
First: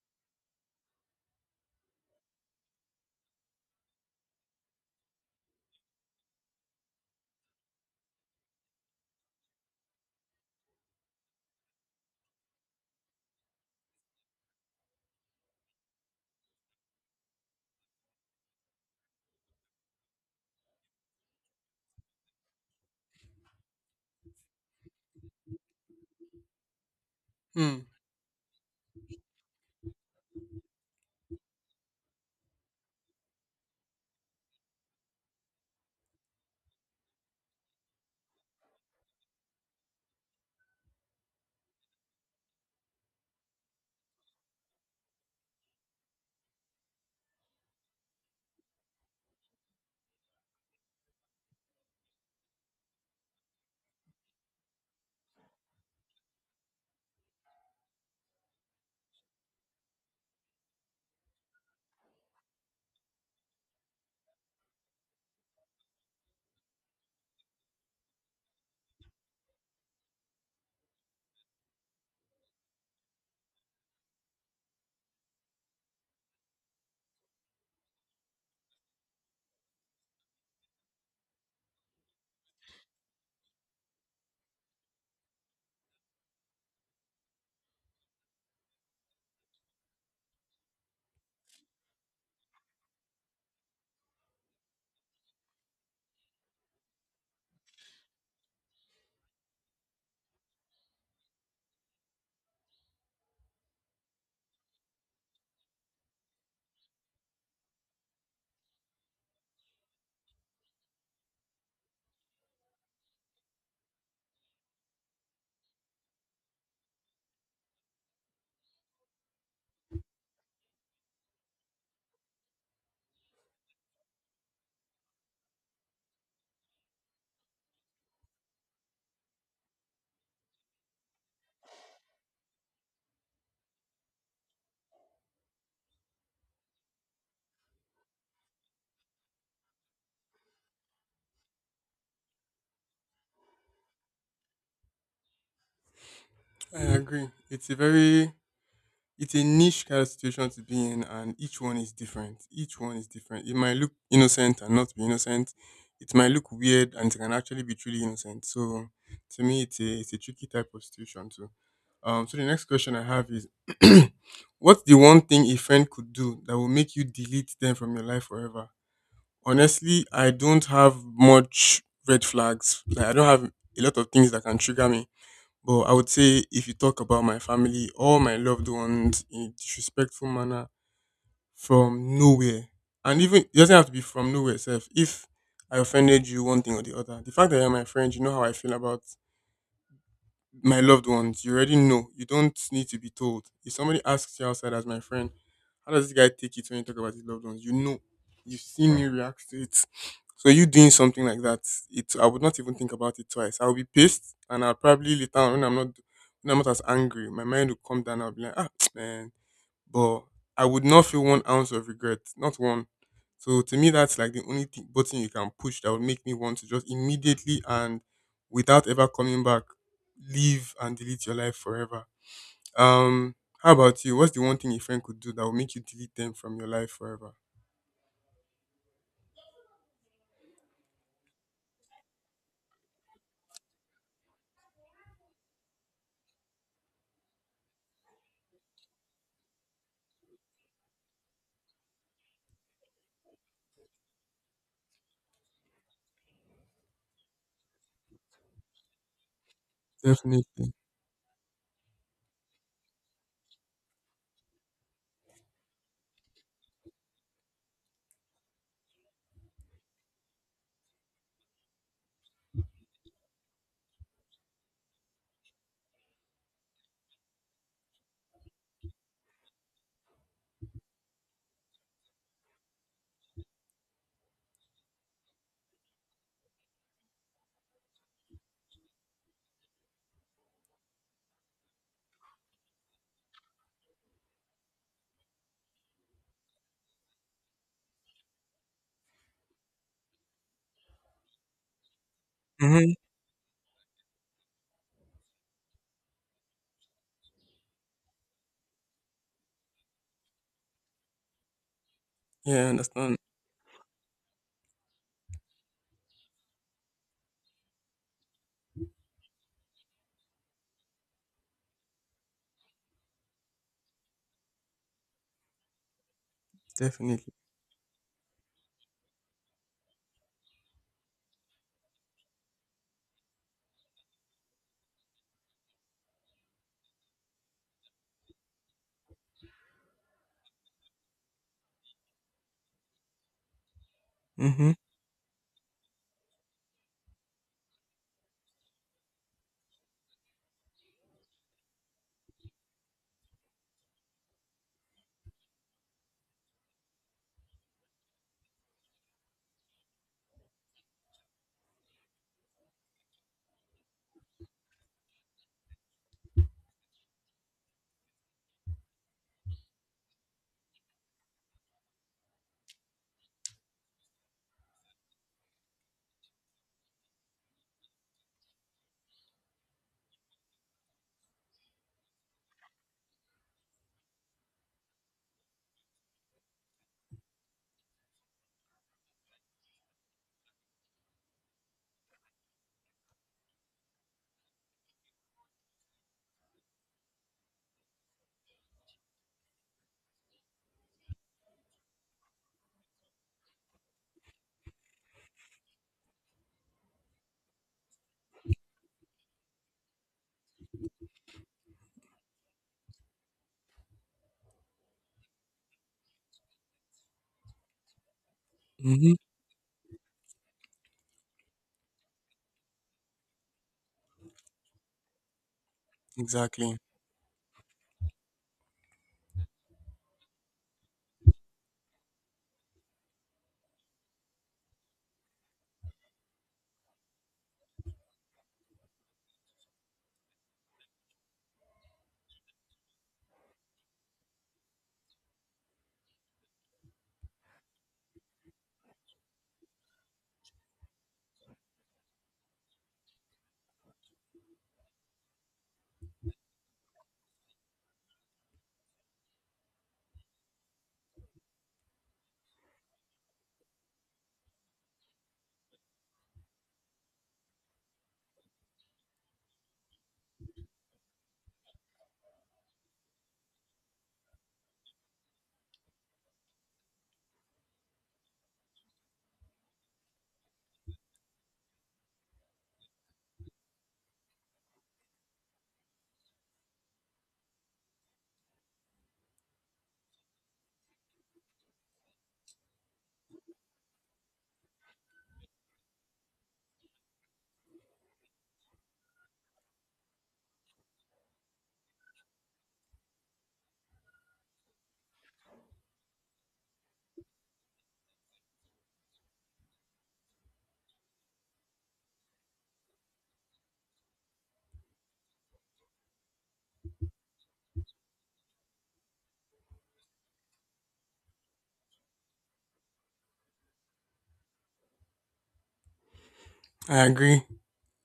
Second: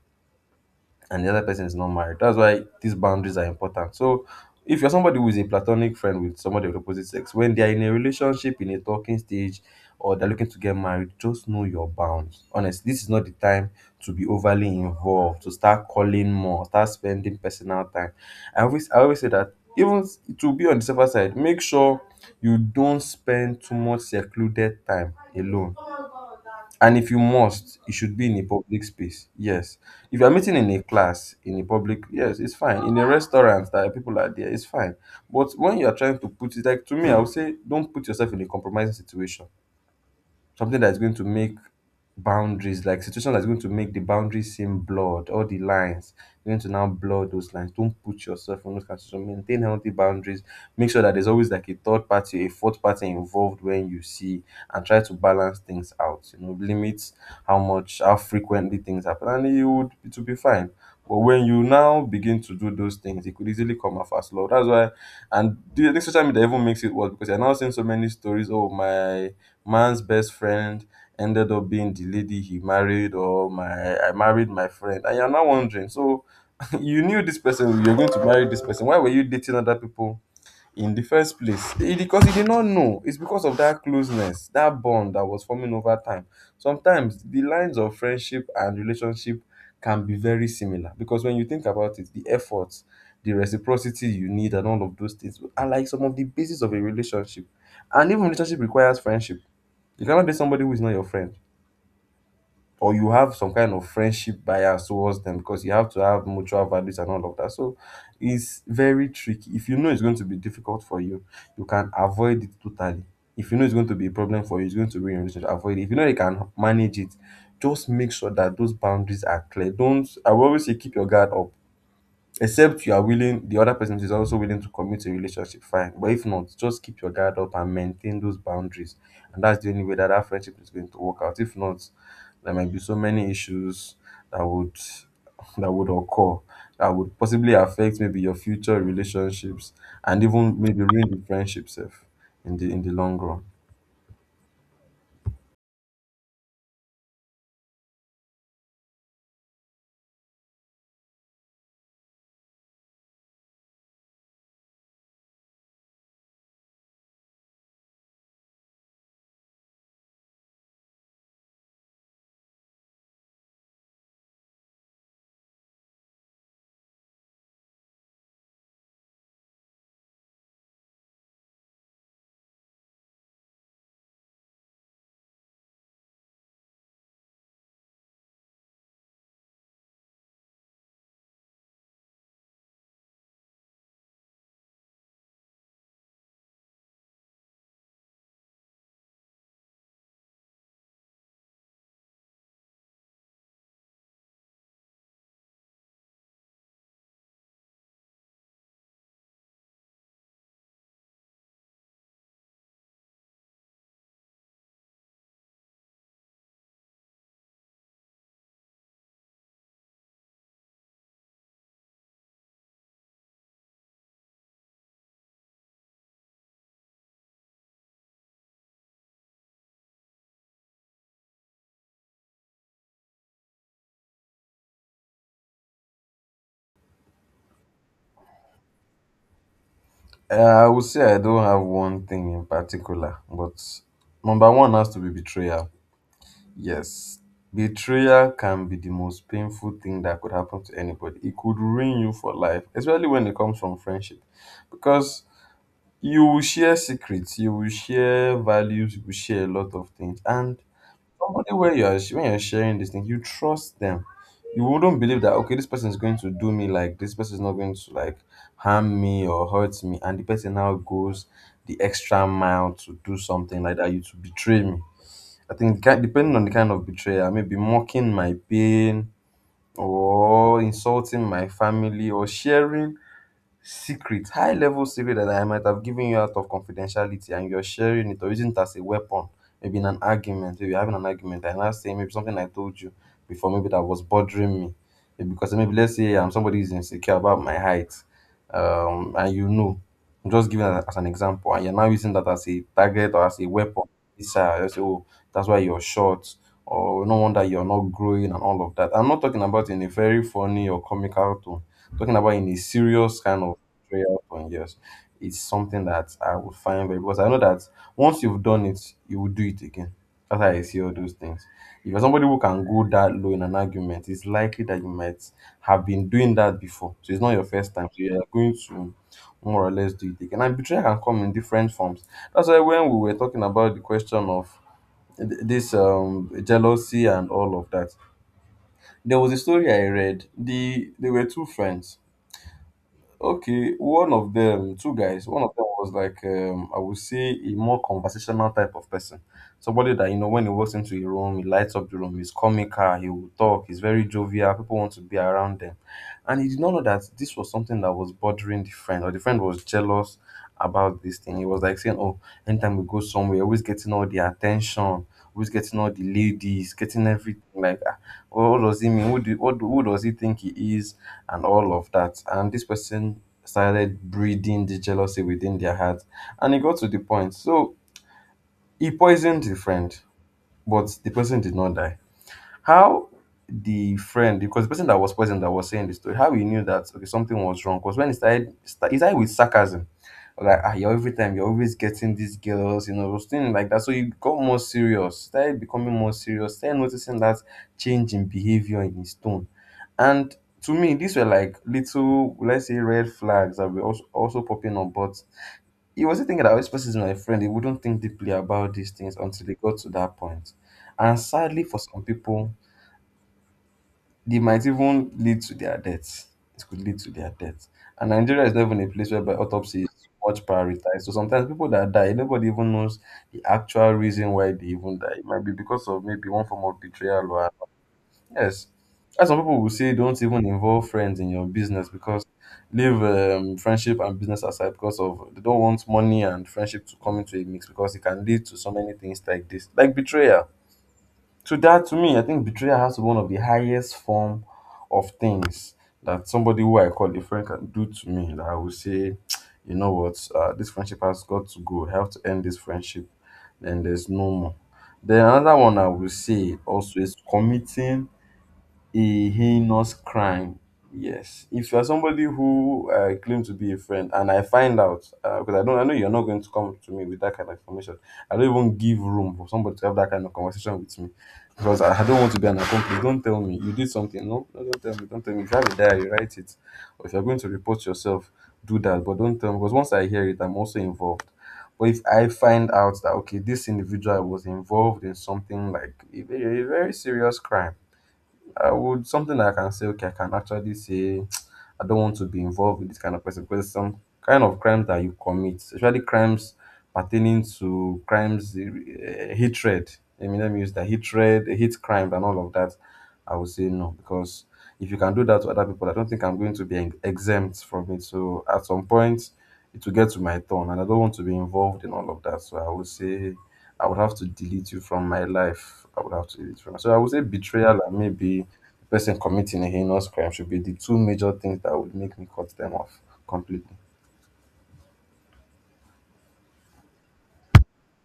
and the other person is not married. That's why these boundaries are important. So if you're somebody who is a platonic friend with somebody of the opposite sex, when they are in a relationship, in a talking stage, or they're looking to get married, just know your bounds. Honestly, this is not the time to be overly involved, to start calling more, start spending personal time. I always say that, to be on the safer side, make sure you don't spend too much secluded time alone, and if you must,
Mm.
it should be in a public space. Yes. If you're meeting in a class, in a public, yes, it's fine. In a restaurant that people are there, it's fine. But when you're trying to put it, like to me, I would say, don't put yourself in a compromising situation, something that's going to make boundaries, like situation that's going to make the boundaries seem blurred, all the lines. You're going to now blur those lines. Don't put yourself in those kinds of situations. Maintain healthy boundaries. Make sure that there's always like a third party, a fourth party involved when you see, and try to balance things out. You know, limit how much, how frequently things happen, and it will be fine. But when you now begin to do those things, it could easily come off as love. That's why, and the social media even makes it worse because you're now seeing so many stories. Oh, my man's best friend ended up being the lady he married, or my I married my friend, and you're now wondering, so you knew this person, you're going to marry this person, why were you dating other people in the first place? It, because you did not know. It's because of that closeness, that bond that was forming over time. Sometimes the lines of friendship and relationship can be very similar, because when you think about it, the effort, the reciprocity you need and all of those things are like some of the basis of a relationship. And even relationship requires friendship. You cannot date somebody who is not your friend, or you have some kind of friendship bias towards them, because you have to have mutual values and all of that. So it's very tricky. If you know it's going to be difficult for you, you can avoid it totally. If you know it's going to be a problem for you, it's going to ruin your relationship, avoid it. If you know you can manage it, just make sure that those boundaries are clear. Don't— I will always say keep your guard up, except you are willing, the other person is also willing to commit a relationship, fine. But if not, just keep your guard up and maintain those boundaries, and that's the only way that that friendship is going to work out. If not, there might be so many issues that would— that would occur, that would possibly affect maybe your future relationships and even maybe ruin the friendship self in the long run.
I agree. It's a niche kind of situation to be in, and each one is different. Each one is different. It might look innocent and not be innocent. It might look weird and it can actually be truly innocent. So to me it's a tricky type of situation too. So the next question I have is what's the one thing a friend could do that will make you delete them from your life forever? Honestly, I don't have much red flags. Like I don't have a lot of things that can trigger me. But I would say if you talk about my family or my loved ones in a disrespectful manner from nowhere, and even it doesn't have to be from nowhere itself. If I offended you one thing or the other, the fact that you're my friend, you know how I feel about my loved ones, you already know. You don't need to be told. If somebody asks you outside as my friend, how does this guy take it when you talk about his loved ones? You know. You've seen me react to it. So you doing something like that, it I would not even think about it twice. I'll be pissed and I'll probably later on when I'm not as angry, my mind will come down, I'll be like, ah man, but I would not feel one ounce of regret, not one. So to me, that's like the only thing, button you can push that would make me want to just immediately and without ever coming back, leave and delete your life forever. Um, how about you? What's the one thing a friend could do that would make you delete them from your life forever?
I would say I don't have one thing in particular, but number one has to be betrayal. Yes, betrayal can be the most painful thing that could happen to anybody. It could ruin you for life, especially when it comes from friendship. Because you will share secrets, you will share values, you will share a lot of things. And
Definitely.
somebody, when you're sharing these things, you trust them. You wouldn't believe that, okay, this person is going to do me, like this person is not going to like harm me or hurt me, and the person now goes the extra mile to do something like that, you to betray me. I think depending on the kind of betrayal, maybe mocking my pain, or insulting my family, or sharing secret, high level secret that I might have given you out of confidentiality, and you're sharing it or using it as a weapon, maybe in an argument. Maybe you're having an argument and I say maybe something I told you before, maybe that was bothering me. Maybe because, maybe let's say, somebody is insecure about my height, um, and you know, I'm just giving that as an example, and you're now using that as a
Mm-hmm.
target or as a weapon. This, you say, oh, that's why you're short, or no wonder you're not growing, and all of that. I'm not talking about in a very funny or comical tone, talking about in a
Yeah, I understand.
serious kind of betrayal tone. Yes, it's something that I would find very, because I know that once you've done it, you will do it again. That's how I see all those things. If you're somebody who can go that low in an argument, it's likely that you might have been doing that before. So it's not
Definitely.
your first time, so you're going to more or less do it again. And betrayal can come in different forms. That's why when we were talking about the question of this jealousy and all of that, there was a story I read. They were two friends. Okay, one of
Mm-hmm.
them, two guys, one of them was like, I would say a more conversational type of person. Somebody that, you know, when he walks into a room, he lights up the room, he's comical, he will talk, he's very jovial, people want to be around them. And he did not know that this was something that was bothering the friend, or the friend was jealous about this thing. He was like saying, oh, anytime we go somewhere, always getting all the attention, always getting all the ladies, getting everything. Like, ah, what does he mean? Who, do, who does he think he is? And all of that. And this person started breeding the jealousy within their heart. And it got to the point. So he poisoned the friend, but the person did not die. How the friend, because the person that was present that was saying the story, how he knew that okay, something was wrong was when he started he started with sarcasm. Like, ah, you're every time you're always getting these girls, you know, those things like that. So he got more serious, started becoming more serious, started noticing that change in behavior, in his tone. And to me, these were like little, let's say, red flags that were also, also popping up. But he wasn't thinking that, oh, this person is my friend. He wouldn't think deeply about these things until they got to that point. And sadly, for some people, they might even lead to their deaths. It could lead to their deaths. And Nigeria is not even a place
Mm-hmm.
whereby autopsy is much prioritized. So sometimes people that die, nobody even knows the actual reason why they even die. It might be because of maybe one form
Exactly.
of betrayal or, yes. As some people will say, don't even involve friends in your business, because leave friendship and business aside, because of they don't want money and friendship to come into a mix, because it can lead to so many things like this, like betrayal. So that to me, I think betrayal has to be one of the highest form of things that somebody who I call a friend can do to me. That I will say, you know what, this friendship has got to go. I have to end this friendship. Then there's no more. Then another one I will say also is committing a heinous crime. Yes, if you are somebody who claim to be a friend, and I find out, because I don't, I know you're not going to come to me with that kind of information. I don't even give room for somebody to have that kind of conversation with me, because I don't want to be an accomplice. Don't tell me you did something. No, no, don't tell me. Don't tell me. If you have a diary, write it. Or if you're going to report yourself, do that. But don't tell me, because once I hear it, I'm also involved. But if I find out that okay, this individual was involved in something like a very serious crime, I would— something I can say, okay, I can actually say, I don't want to be involved with this kind of person, because some kind of crimes that you commit, especially crimes pertaining to crimes, hatred. I mean, let me use that, hatred, hate crimes, and all of that. I would say no, because if you can do that to other people, I don't think I'm going to be exempt from it. So at some point, it will get to my turn, and I don't want to be involved in all of that. So I would say I would have to delete you from my life. I would have to delete from. So I would say betrayal and maybe the person committing a heinous crime should be the two major things that would make me cut them off completely.
I agree,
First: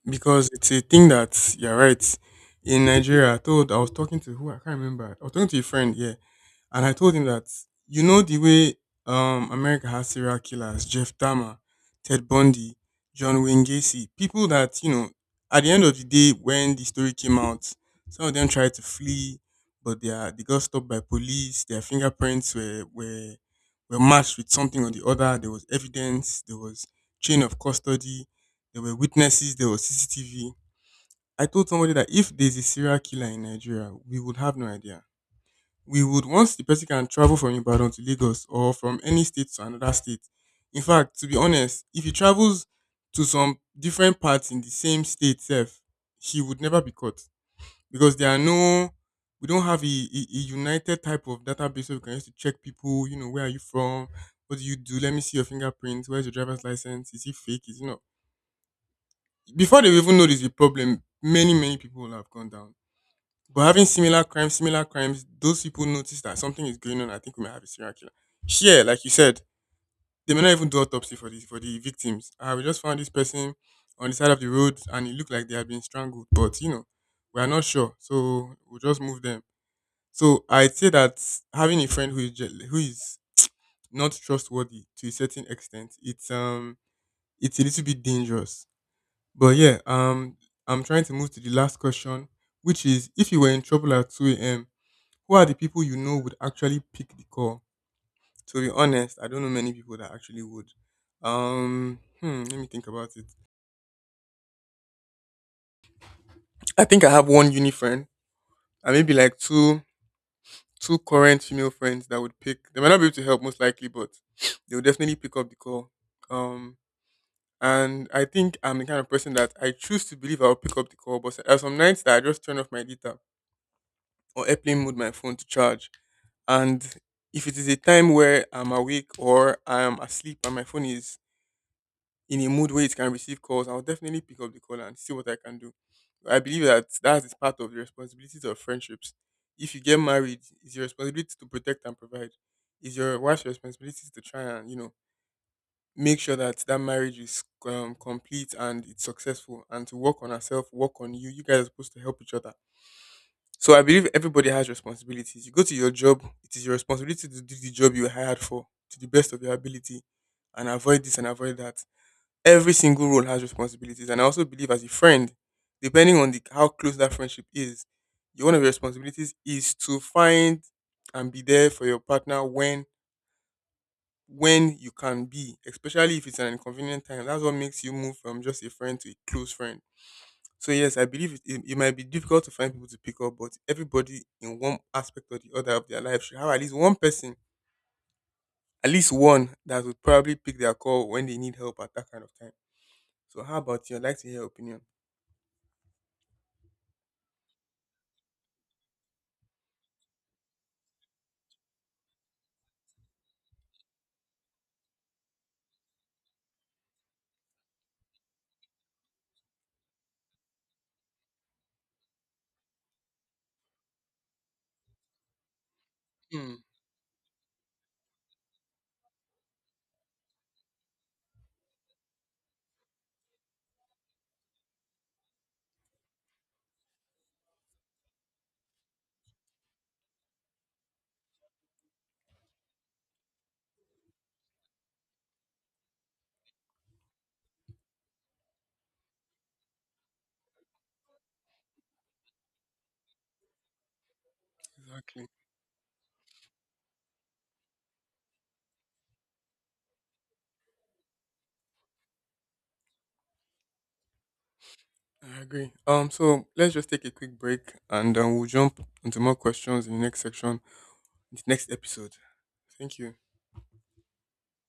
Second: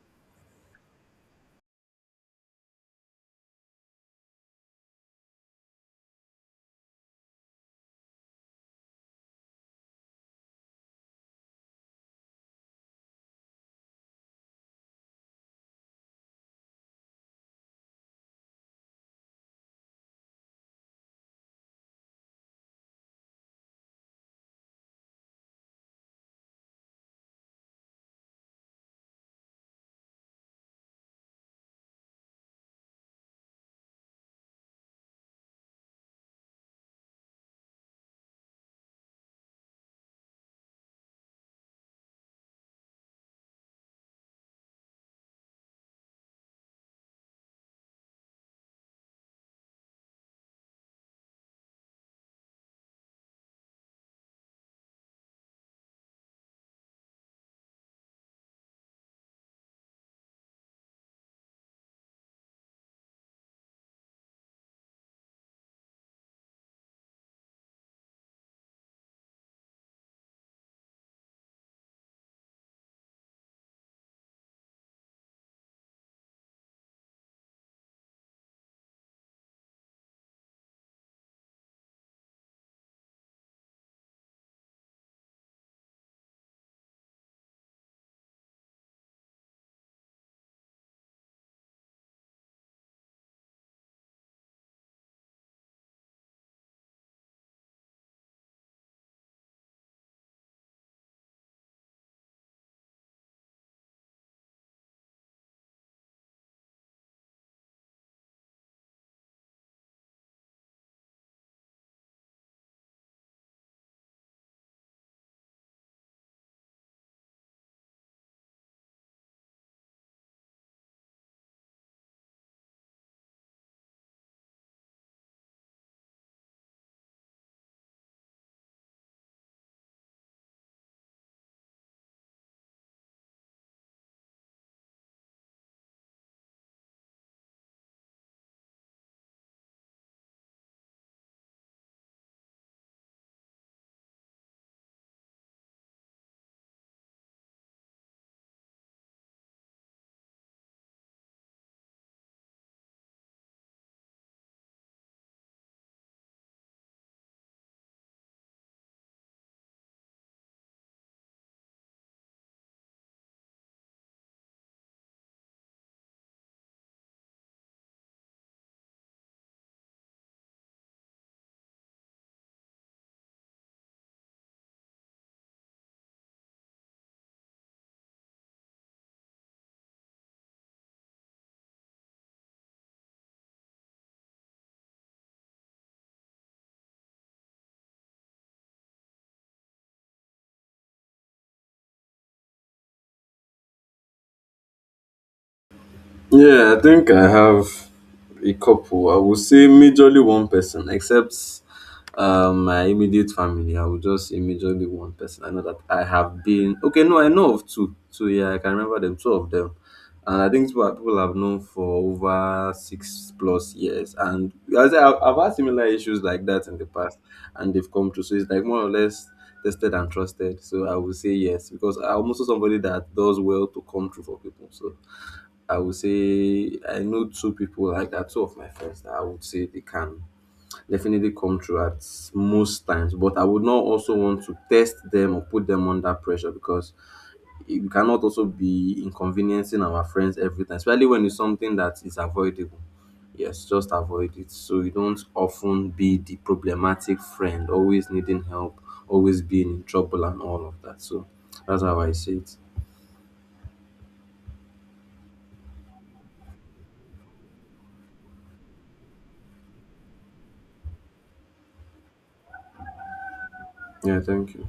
because it's a thing that you're right. In Nigeria, I was talking to who I can't remember. I was talking to a friend, yeah. And I told him that, the way America has serial killers, Jeff Dahmer, Ted Bundy, John Wayne Gacy, people that, at the end of the day, when the story came out, some of them tried to flee, but they got stopped by police. Their fingerprints were matched with something or the other. There was evidence, there was chain of custody, there were witnesses, there was CCTV. I told somebody that if there's a serial killer in Nigeria, we would have no idea. We would Once the person can travel from Ibadan to Lagos or from any state to another state. In fact, to be honest, if he travels to some different parts in the same state itself, he would never be caught because there are no we don't have a united type of database where we can use to check people. Where are you from? What do you do? Let me see your fingerprints. Where's your driver's license? Is it fake? Is it not? Before they even know there's a problem, many, many people will have gone down. But having similar crimes, those people notice that something is going on. I think we may have a serial killer. Here, like you said, they may not even do autopsy for the victims. We just found this person on the side of the road, and it looked like they had been strangled. But we are not sure, so we'll just move them. So I'd say that having a friend who is who is not trustworthy to a certain extent, it's a little bit dangerous. But yeah, I'm trying to move to the last question, which is if you were in trouble at 2 a.m., who are the people you know would actually pick the call? To be honest, I don't know many people that actually would. Let me think about it. I think I have one uni friend, and maybe like two current female friends that would pick. They might not be able to help most likely, but they would definitely pick up the call. Um, and I think I'm the kind of person that I choose to believe I'll pick up the call, but there are some nights that I just turn off my data or airplane mode my phone to charge, and if it is a time where I'm awake or I'm asleep and my phone is in a mood where it can receive calls, I'll definitely pick up the call and see what I can do. I believe that that is part of the responsibilities of friendships. If you get married, it's your responsibility to protect and provide. It's your wife's responsibility to try and make sure that that marriage is complete and it's successful, and to work on herself, work on you. You guys are supposed to help each other. So I believe everybody has responsibilities. You go to your job, it is your responsibility to do the job you were hired for to the best of your ability, and avoid this and avoid that. Every single role has responsibilities. And I also believe as a friend, depending on the how close that friendship is, your one of your responsibilities is to find and be there for your partner when you can be, especially if it's an inconvenient time. That's what makes you move from just a friend to a close friend. So yes, I believe it might be difficult to find people to pick up, but everybody in one aspect or the other of their life should have at least one person, at least one that would probably pick their call when they need help at that kind of time. So how about you? I'd like to hear your opinion.
Yeah, I think I have a couple. I would say majorly one person, except my immediate family. I would just say majorly one person. I know that I have been okay. No, I know of two. So yeah, I can remember them. Two of them, and I think people people I've known for over 6+ years. And I've had similar issues like that in the past, and they've come through. So it's like more or less tested and trusted. So I would say yes, because I'm also somebody that does well to come through for people. So. I would say I know two people like that, two of my friends that I would say they can definitely come through at most times. But I would not also want to test them or put them under pressure, because we cannot also be inconveniencing our friends every time, especially when it's something that is avoidable. Yes, just avoid it. So you don't
Exactly.
often be the problematic friend, always needing help, always being in trouble and all of that. So that's how I see it.
I agree. So let's just take a quick break and we'll jump into more questions in the next section, in the next episode. Thank you.
Yeah, thank you.